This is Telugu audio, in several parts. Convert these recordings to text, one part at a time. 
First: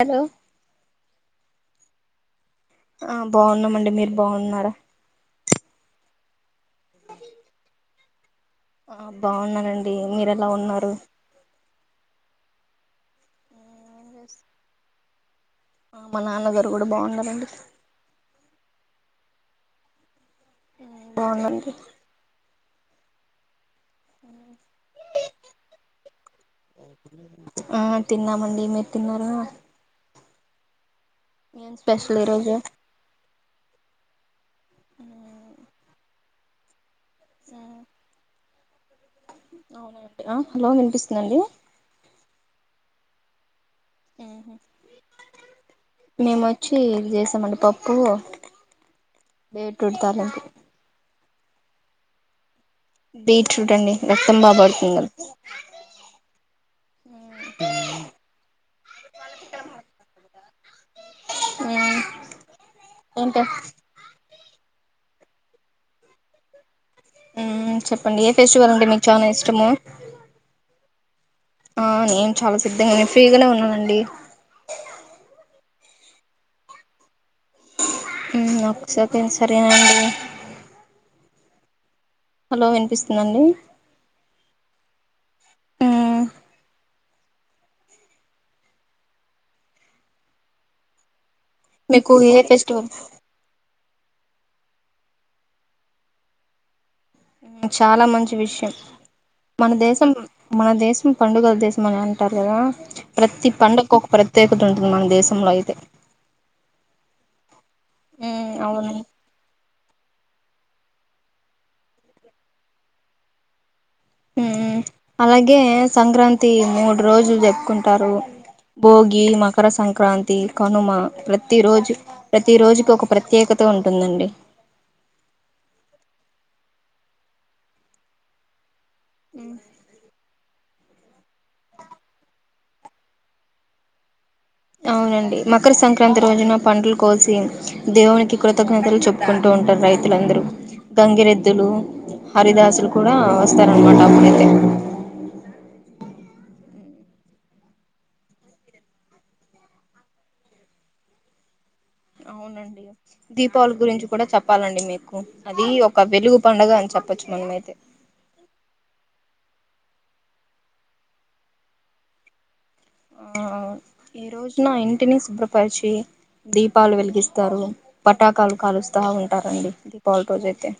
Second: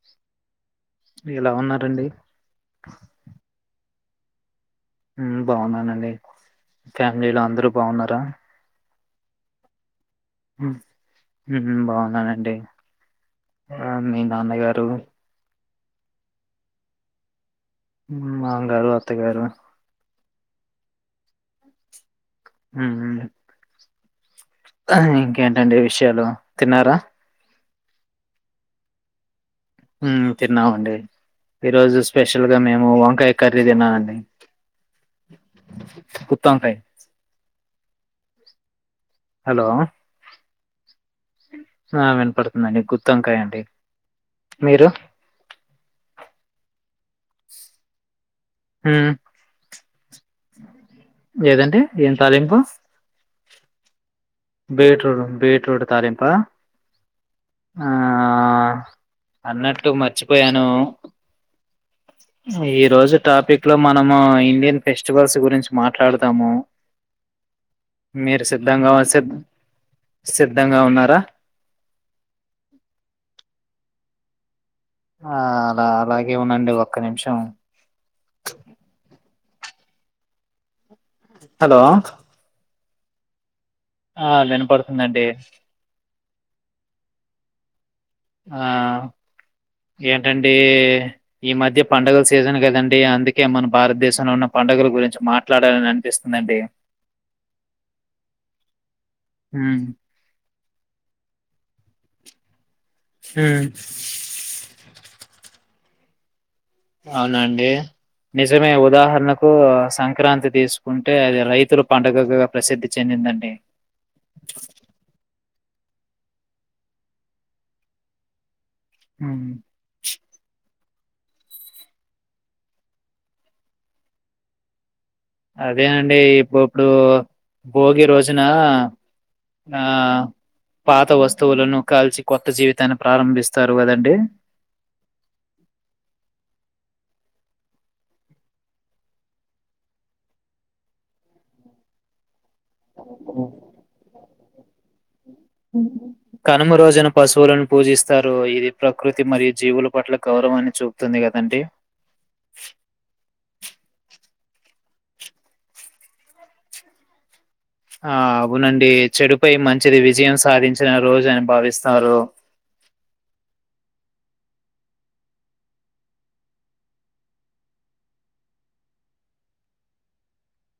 హలో ఎలా ఉన్నా రండి ఆ బాగున్నామండి మీరు బాగున్నారా మ్మ్ బాగున్నానండి ఫ్యామిలీలో అందరూ బాగున్నారా ఆ బాగున్నారండి ఇ మీరు ఎలా ఉన్నారు మ్మ్ బాగున్నానండి ఆ మీ నాన్నగారు ఆ మా నాన్నగారు కూడా బాగున్నారండి మామ గారు అత్త గారు మ్మ్ బాగుందండి మ్మ్ హ్మ్ ఆ ఇంకేంటండి విషయాలు తిన్నారా ఆ తిన్నామండి మీరు తిన్నారా హ్మ్ తిన్నామండి ఏం ఈరోజు స్పెషల్ ఈరోజు గా మేము వంకాయ కర్రీ తిన్నానండి గు త్తొంకాయ్ చరే అవునండి ఆ హలో వినిపిస్ అ వినపడుతుండండి గుత్ తొంకాయ్ అండి ఉహు మీరు మేమోచ్చి ఇవి ఎసామండి పప్పు ఉమ్ బీట్రూట్ తాలింపు ఏదండి ఏం తాలింపు బీట్రూట్ అండి రక్తం బాగా పడుతుంది బీట్రూట్ బీట్రూట్ తాలింపా ఆ అన్నట్టు మర్చి పోయాను కదా ఈ రోజు ఏంట టాపిక్ లో మనము ఇం డియన్ ఫెస్టివల్స్ గురించి మాట్లాడదాము మ్మ్ చెప్పండి ఏ మీరు ఫెస్టివల్ అంటే సిద్ధంగా మీకు చానా సిద్ ఇష్టము సిద్ధంగా ఉన్నారా ఆ నేను చాలా సిద్ధంగా నేను ఫ్రీగానే ఉన్నానండి ఆ లా అలాగే ఉండండి ఒక్క నిమిషం మ్మ్ ఒక్క సెకండ్స్ రెడీనా అండి హలో ఓ వినిపిస్తుందండి ఆ వినపడుతుందండి మ్మ్ ఆ ఏంటండీ ఈ మధ్య మీకు పండుగల ఏ సీజన్ ఫెస్టివల్ కదండి అందుకే మనం భారతదేశంలో ఉన్న పండుగల గురించి మాట్లాడాలని అనిపిస్తుందండి మ్మ్ చాలా మంచి విషయం మన ఉమ్ దేశం మన దేశం పండుగల దేశం అని టరుకదా ప్రతి ఉమ్, పండక్కు ఒక ప్రత్యేకత ఉంటుంది మన దేశంలో అయితే అవునాండి ఉమ్ నిజమే అవును ఉదాహరణకు సంక్రాంతి తీసుకుంటే అది రైతులు పండుగగా ప్రసిద్ధి చెందిందండి మ్మ్ అలాగే సంక్రాంతి మూడు రోజులు జర్పుకుంటారు భోగి ఉమ్ మకర సంక్రాంతి కనుమ ప్రతి రోజు ప్రతి రోజుకి ఒక ప్రత్యేకత ఉంటుందండి అదే అండి ఇప్పు కూ భోగి రోజున ఆ పాత వస్తువులను కాల్చి కొత్త జీవితాన్ని ప్రారంభిస్తారు కదండి అవునండి మకర సంక్రాంతి రోజున పండ్లు కోసీ దేవునికి కృతజ్ఞతలు చెప్పుకుంటూ ఉంటారు రైతులందరూ గంగిరెద్దులు హరిదాస్ ద్దులు కూడా వస్తారనమాట అప్పుడే అ కనుమ రోజున పశువులను పూజిస్తారు ఇది ప్రకృతి మరియు జీవుల పట్ల గౌరవాన్ని చూపుతుంది కదండి అవునండి దీపావళి గురించి కూడా చెప్ప్ దాం ప్పాలండి మీకు అది ఒక వెలుగు పండుగ అని చెప్పొచ్చు మనమైతే ఆ అవునండి చెడుపై మంచిది విజయం సాధించిన రోజు అని భావిస్తారు ఆ ఈ రోజున ఇంటిని శుభ్రపరిచి దీపాలు వెలిగిస్తారు పటాకాలు కాలుస్తా ఉంటారండి దీపావళి రోజైతే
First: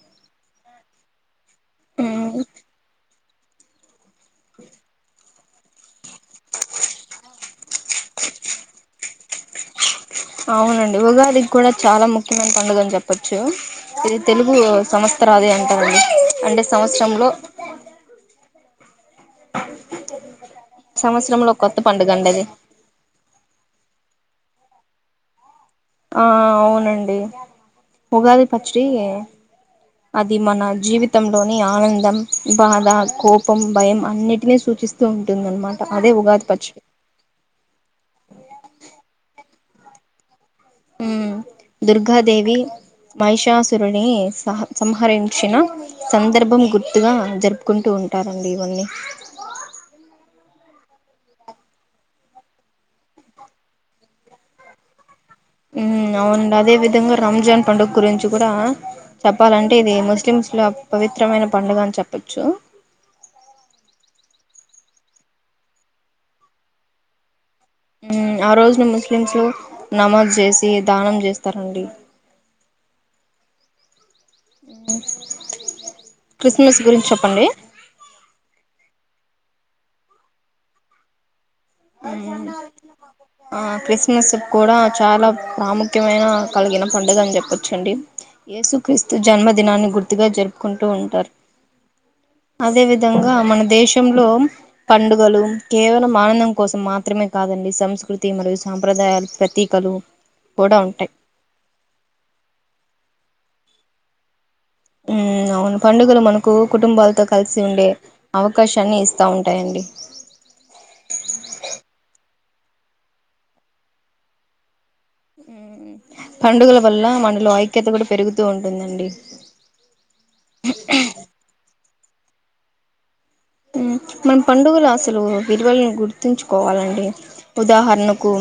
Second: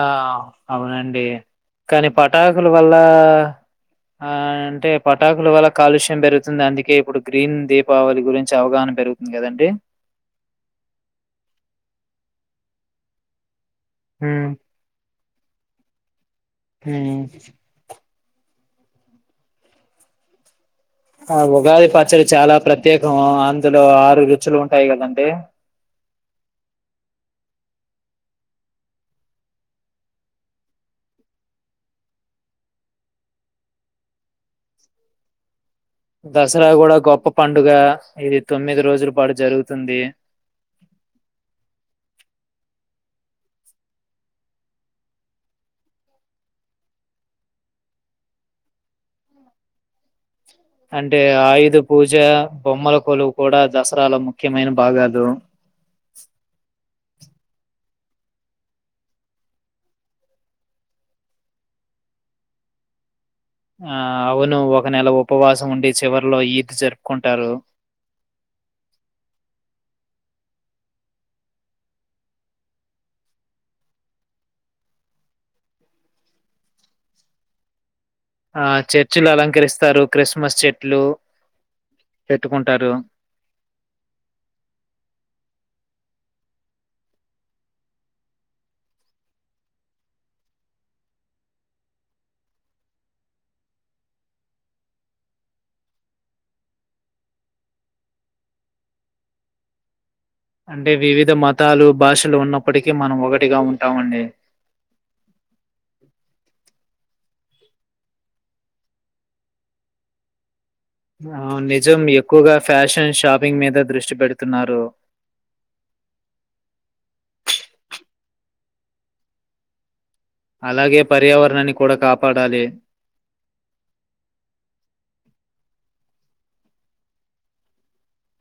ఆ అవునండి కానీ ఉమ్ పటాకులు వల్ల ఆ అంటే ప పటాకుల వల్ల కాలుష్యం పెరుగుతుంది అందుకే ఇప్పుడు గ్రీన్ దీపావళి గురించి అవగాహన పెరుగుతుంది కదండి అవునండి ఉగాదికి కూడా చాలా ముఖ్యమైన పడుగ అని చెప్పచ్చు ఇది హ్మ్ తెలుగు సంస్ త్రాది అంటా ఉంది అంటే హ్మ్ సంవత్సరంలో ఆ సంవత్సరంలో కొత్త ఉగాది పండుగ పచ్చడి అండి అది చాలా ప్రత్యేకం అందులో ఆరు చ్చులు ఉంటాయి కదండడి ఆ అవునండి ఉగాది పచ్చడి అది మన జీవితంలోని ఆనందం, బాధ, కోపం, భయం అన్నిటినీ సూచిస్తూ ఉంటుంది. అన్నమా దసరా కూడా గొప్ప పండుగ ఇది తొమ్మిది రోజుల పాటు జరుగుతుంది తందే ఉమ్ దుర్గాదేవి మహిషాసురుని సహ సంహరించిన సందర్భం గుర్తుగా జరుపుకుంటూ ఉంటారండి ఇవన్నీ. అంటే ఆయుధ పూజ బొమ్మల కొలువు కూడా దసరాలో ముఖ్యమైన బాగాదు ఉమ్ అవునుండి అదే విద్ దంగా రంజాన్ పండుగ గురించి కూడా చెప్పాలంటే ఇది ముస్లిమ్స్ ల పవిత్రమైన పండుగ అని చెప్పచ్చు. ఆ అవును ఒక నెల ఉపవాసం ఉండి చివరిలో ఈద్ జరుపుకుంటారు మ్మ్ ఆ రోజును ముస్లిమ్స్ నమాజ్ చేసి దానం చేస్తారండి మ్ క్రిస్మస్ గురించి చెప్పండి ఆ చర్చిలు అలంకరిస్తారు క్రిస్మస్ చెట్లు మ్మ్ పెట్టుకుంటారు ఆ క్రిస్మస్ కూడా చాలా ప్రాము ఖ్యమైన కలిగిన పండుగ అని చెప్పచ్చండి, యేసు క్రీస్తు జన్మదినాన్ని గుర్తుగా జరుపుకుంటూ ఉంటారు, అదే విధంగా మన దేశంలో పండుగలు కేవలం ఆనందం. కోసం మాత్రమే కాదండి సంస్కృతి మరియు సాంప్రదాయాల ప్రతీకలు కూడా అంటే ఉంటాయి వివిధ మతాలు భాషలు ఉన్నప్పటి కి మనం ఒకటిగా ఉంటామండి ఉమ్ అవును పండుగలు మనకు కుటుంబాలతో కలిసి ఉండే అవకాశాన్ని ఇస్తా ఉంటాయండి ఆ నిజం ఎక్కువగా ఫ్యాషన్ షాపింగ్ మీద దృష్టి పెడుతున్నారు హ్మ్ పండుగల వల్ల మనలో ఐక్యత కూడా పెరుగుతూ ఉంటుందండి అలాగే పర్యావరణాన్ని కూడా కాపాడాలి హ్మ్ మన పండుగలు అసలు విలువలను గుర్తుంచుకోవాలండి, ఉదాహరణకు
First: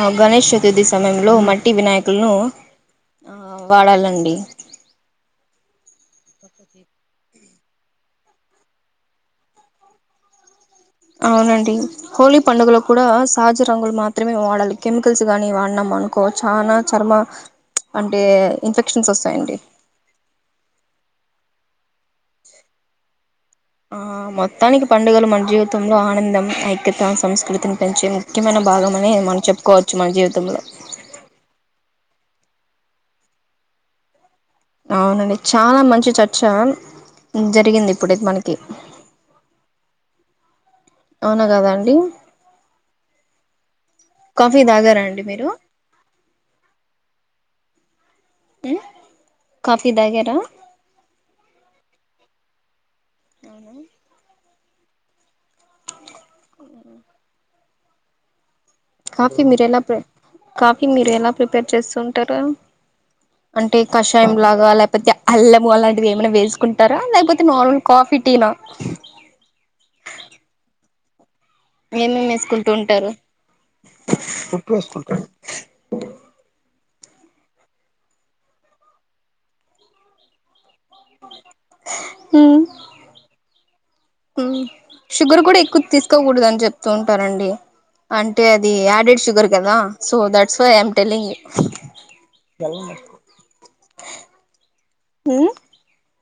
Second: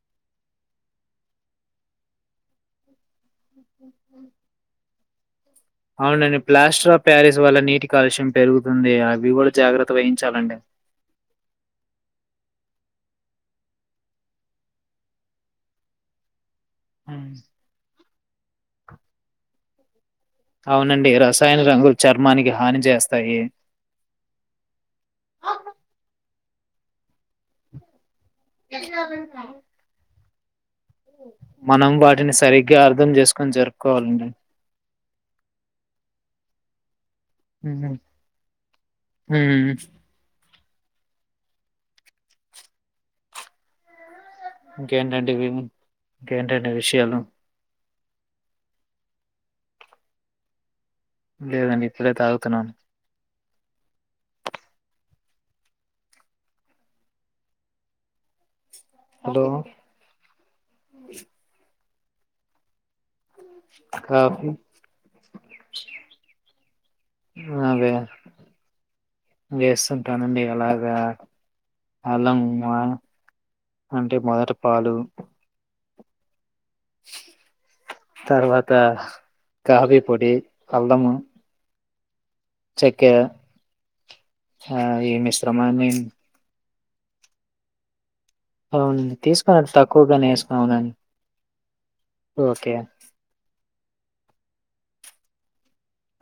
ఆ గణేష్ చతుర్థి సమయంలో మట్టి వినాయకులను ఆ వాడలండి. అవునండి ప్లాస్టర్ ఆఫ్ ప్యారిస్ వల్ల నీటి కాలుష్యం పెరుగుతుంది అవి కూడా జాగ్రత్త వహించాలండి అవునండి హోలీ పండుగలో కూడా సహజ రంగులు మాత్రమే వాడాలి కెమికల్స్ గానీ వాడినం అనుకో చానా చర్మ అంటే హ్మ్. అంటే ఇన్ఫెక్షన్స్ వస్తాయండి అవునండి రసాయన రంగులు చర్మానికి హాని చేస్తాయి ఆ ఐక్యతా సంస్కృతిని పెంచి ముఖ్యమైన భాగమని మనం చెప్పుకోవచ్చు మన జీవితం తమల మనం వాటిని సరిగ్గా అర్థం చేసుకొని జరుపుకోవాలండి అవునండి చాలా మంచి చర్చ జరిగింది హుహు. ఇప్పుడైతే మనకి హ్మ్. అవునా కాద అండి కాఫీ తాగారా అండి ఇంకేంటండి మీరు విను ఇంకేంటండి విషయాలు హ్మ్ కాఫీ తాగారా లేదండి ఇప్పుడే తాగుతున్నను ఆవునా కాఫీ హలో! మీరు ఎలా ప్రే కాఫీ మీరు ఎలా ప్రిపేర్ చేసు అంతట అంటే కషాయం కాఫీ లాగా లేపోతే అల్లము అలాంటివి ఏమైనా వేసుకుంటారా లేపోతే ఆ! నార్మల్ వే కాఫీ టీనా వేస్తుంటానండి అలాగా ఏమేం అల్లం వేసుకుంటూ ఆ! ఉంటారు అంటే మొదట ఉప్పు పాలు వేసుకుంటా టుమ్ తర్వాత కాఫీ పొడి కాల్దామా చక్కెర హ్మ్ షుగర్ కూడా ఎక్కువ తీసుకోకూడదు అని చెప్ తుంటారండి అంటే అది అవునండి యాడెడ్ షుగర్ తీసుకున్నాడు కదా సో తక్కువగానే దట్స్ వై ఐ వేసుకున్నావునండి. ఎమ్ టెలింగ్ యు ఓకే బెల్లం ఎక్కు ఉ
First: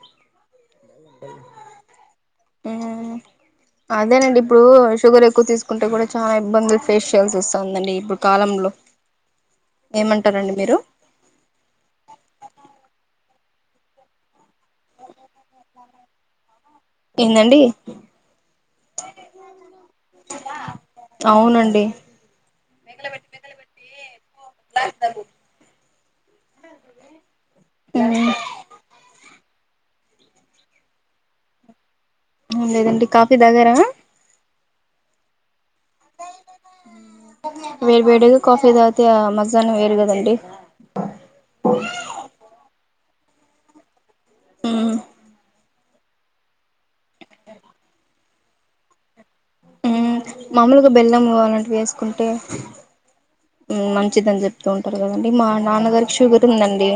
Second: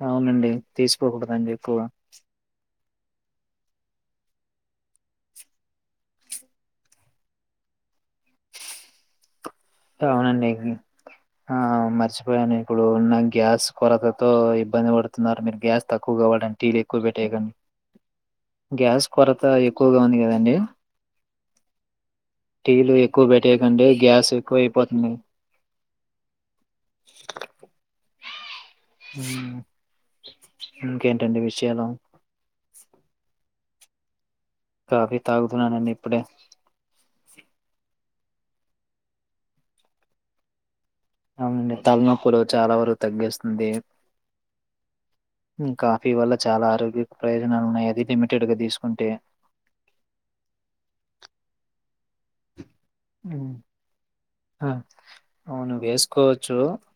అవునండి తీసుకోకూడదండి ఎక్కువ అదేనండి ఇప్పుడు షుగర్ ఎక్కువ తీసుకుంటే కూడా చాలా ఇబ్బందులు ఫేసు చేయాల్సి వస్తదండి ఇప్పుడు కాలంలో అవునండి ఏమంటారండి మీరు ఆ మర్చిపోయాను ఇప్పుడు నా గ్యాస్ కొరతతో ఇబ్బంది పడుతున్నారు మీరు గ్యాస్ తక్కువ వాడండి టీ లు ఎక్కువ పెట్టేయాకండి ఏందండి గ్యాస్ కొరత ఎక్కువగా ఉంది కదండి అవునండి టీలు ఎక్కువ పెట్టేయకండి గ్యాస్ ఎక్కువ అయిపోతుంది అ ఉ ఇంకేంటండి విషయాలు లేదండి కాఫీ దగ్గర కాఫి తాగు వేరువేడుగ్ కాఫీ తతే మజనే వేరు కదండి అవునండి తలనొప్పులు చాలా వరకు తగ్గిస్తుంది మ్మ్మ్ కాఫీ వల్ల చాలా ఆరోగ్య ప్రయోజనాలు ఉన్నాయి అది లిమిటెడ్గా తీసుకుంటే మ్మ్ మామూలుగా బెల్లం ఇవ్వాలంట్ వేస్ కుంటే హ్మ్. మంచిదన్ చెప్తూ ఆ! ఉంటారు కదండి మా అవును నాన్నగారికి షుగర్ వేసుకోవచ్చు. ఉందండి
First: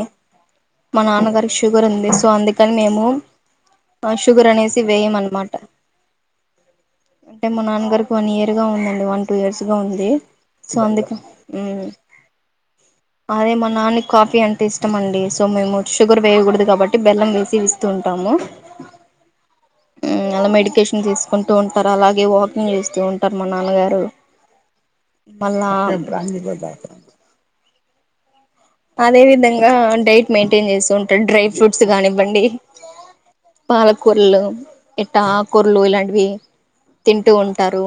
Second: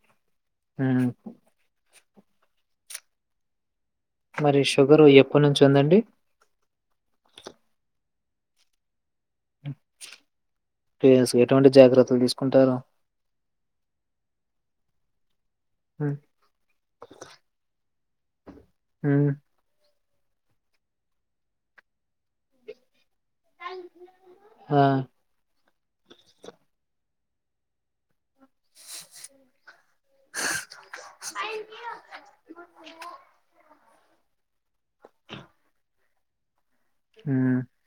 మా హ్మ్. నాన్నగారికి షుగర్ ఉంది సో అందుకని మేము మూన్ షుగర్ మరి అనేసి వేయ షుగరు అనమాట, ఎప్పటినుంచి ఉందండి? అంటే మా నాన్గారు వన్ ఇయర్ గ ఉందడి వన్ టూ ఇయర్స్ గా ఉంది సో అందుకె ఫేస్ ఎటువంటి ఉమ్ జాగ్రత్తలు తీసుకుంటారు? అదే మా నాన్న కాఫీ అంటే ఇష్ట టమండిస్ సో మేము హ్మ్. షుగర్ వేయకూడదు కాబట్టి బెల్లం వేసి ఇస్తూ ఉంటాము హ్మ్. ఉమ్ అలా మెడికేషన్ తీసుకుంటూ ఉంటారు అలాగే వాకింగ్ చేస్ తుం టర్ మ నాన్న గారు ఆ! మల్ నా అదే విధంగా డైట్ మెయింటైన్ చేస్తూ ఉంటడు డ్రై ఫ్రూట్స్ కానివ్వండి పాలకూర్లు ఎట్ట ఆకూర్లు ఇలాంటివి తింటూ హ్మ్. ఉంటారు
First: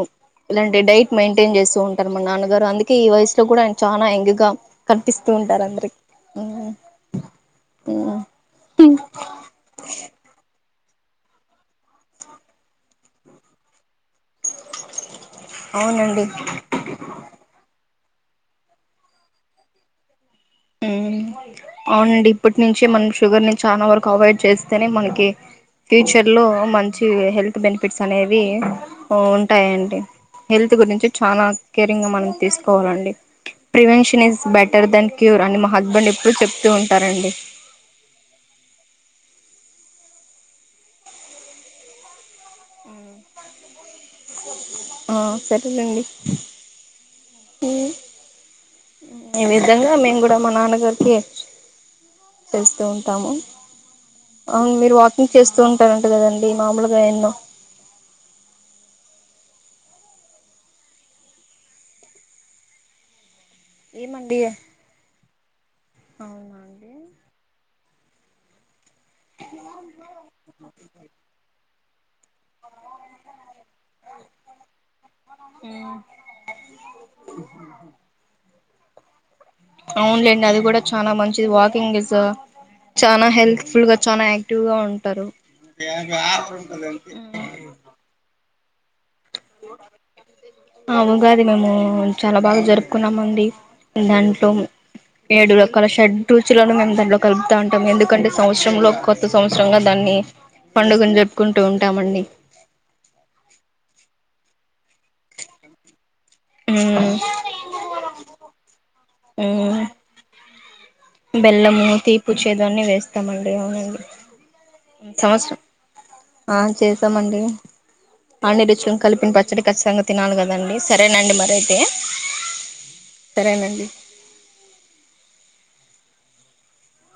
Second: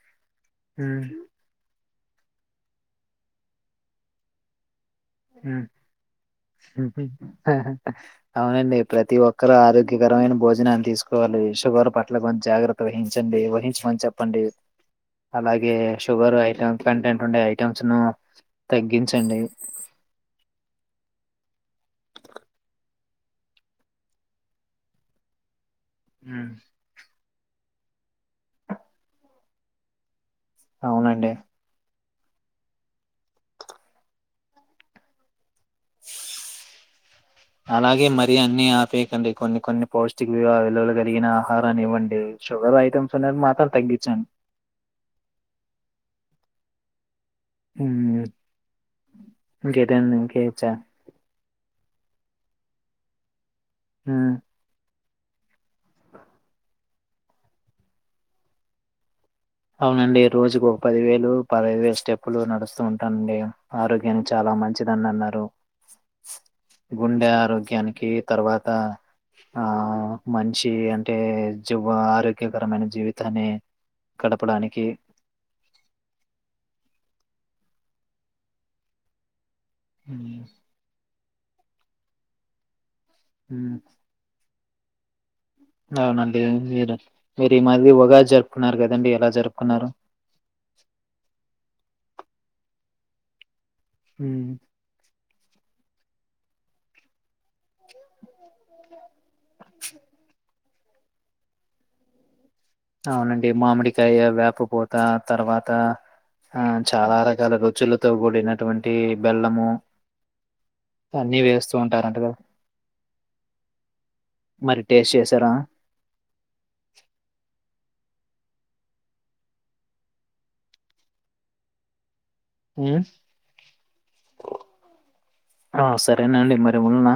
ఇలాంటి హ్మ్. డైట్ మెయింటైన్ చేస్తూ ఉం టర్ మ నాన్నగారు అందుకే ఈ వయసులో కూడా ఆయన చానా ఎంగ్ గా కనిపిస్ మ్ [unintelligible] అవునండి ప్రతి ఒక్కరు ఆరోగ్యకరమైన భోజనాన్ని తీస్ కోవాలి షుగర్ పట్ల కొ జాగ్రత్త వహించండి వహించ్ మన్ చెప్ పండి అలాగే అవునండి షుగర్ ఐటెమ్ కంటెంట్ ఉండే ఐటెమ్స్ ను తగ్గించండి హ్మ్ అవునండి ఇప్పటి నుంచే మన్ షుగర్ ని చానా వరకు అవాయిడ్ చేస్తేనే మనకి ఫ్యూచర్ లో హ్మ్. మంచి హెల్ప్ బెనిఫిట్స్ అనేవి ఉంటాయండి హెల్త్ గురించి అవునండి. చాలా కేరింగ్ గా మనం తీకోవాలండి prevention is better than cure అండి మక్ హస్బెండ్ ఎప్పుడు చెప్తూ ఉంటారండి అలాగే మరీ అన్ని ఆపేయకండి. కొన్ని కొన్ని పౌష్టిక వివలులువలు కలిగిన ఆహారాన్ని ఇవ్వండి షుగర్ ఐటమ్స్ అనేది మాత్రం తగ్గించండి ఆ సరేనండి హ్మ్. ఈ విధంగా ఇంకేటండి మేము కూడా మా ఇంకేచ్చా నాన్నగారికి చేస్తూ ఉంటాము హ్మ్. అవును మీరు వాక్ కింగ్ చెస్ స్తూ ఉంటారంట కదండి మామూలు ఎన్నో అవునండి రోజుకు ఒక పది వేలు పదైదు వేలు స్టెప్పులు నడుస్తూ ఉంటానండి ఆరోగ్యానికి ఏమండి చాలా మంచిదని అన్నారు అవునా అండి గుండె ఆరోగ్యానికి కే తర్వాత ఆ మంచి అంటే జ ఆరోగ్యకరమైన జీవితాన్ని గడపడానికి హ్మ్ హ్మ్. అవునులేండి అది కూడా చాలా మం చిది వాకింగ్ చేస్తే చాలా హెల్ప్ హ్మ్. ఫుల్ గా చానా ట్టుగా ఉంటారు అవునండి మీరూ ఈ మధ్య ఉగాది జరుప్ న్నారు కదండి ఎలా జరుపుకున్నారు? ఆ ఉగాది మేము చాలా బాగా జరుపుకున్నామండి హ్మ్. దాంట్లో ఏడు రకాల షెడ్ రుచులను మేము దాంట్లో కలుపుతా ఉంటాం ఎందుకంటే సంవత్సరంలో కొత్త సంవత్సరంగా దాన్ని పండుగను జరుపుకుంటూ ఉంటామండి అవునండి మామిడికాయ వ్యా ప్పుపోతా తర్వాత ఆ ఉమ్ చాలా రకాల రుచులతో కూడినటువంటి బెల్లము ఉమ్ అన్ని వేస్తూ బెల్లము ఉంటారంట కదా తీపుచ్చేదు అన్న వేస్తామండి అవునండి మరి టేస్ట్ చేసారా సంవత్సరం ఆ చేస్తామండి పాడిరుచ్యం కలిపిన పచ్చడి ఖచ్చితంగా తినాలి కదండి సరేనండి మరీ అయితే సరేనండి ఆ సరేనండి మరి ఉన్నా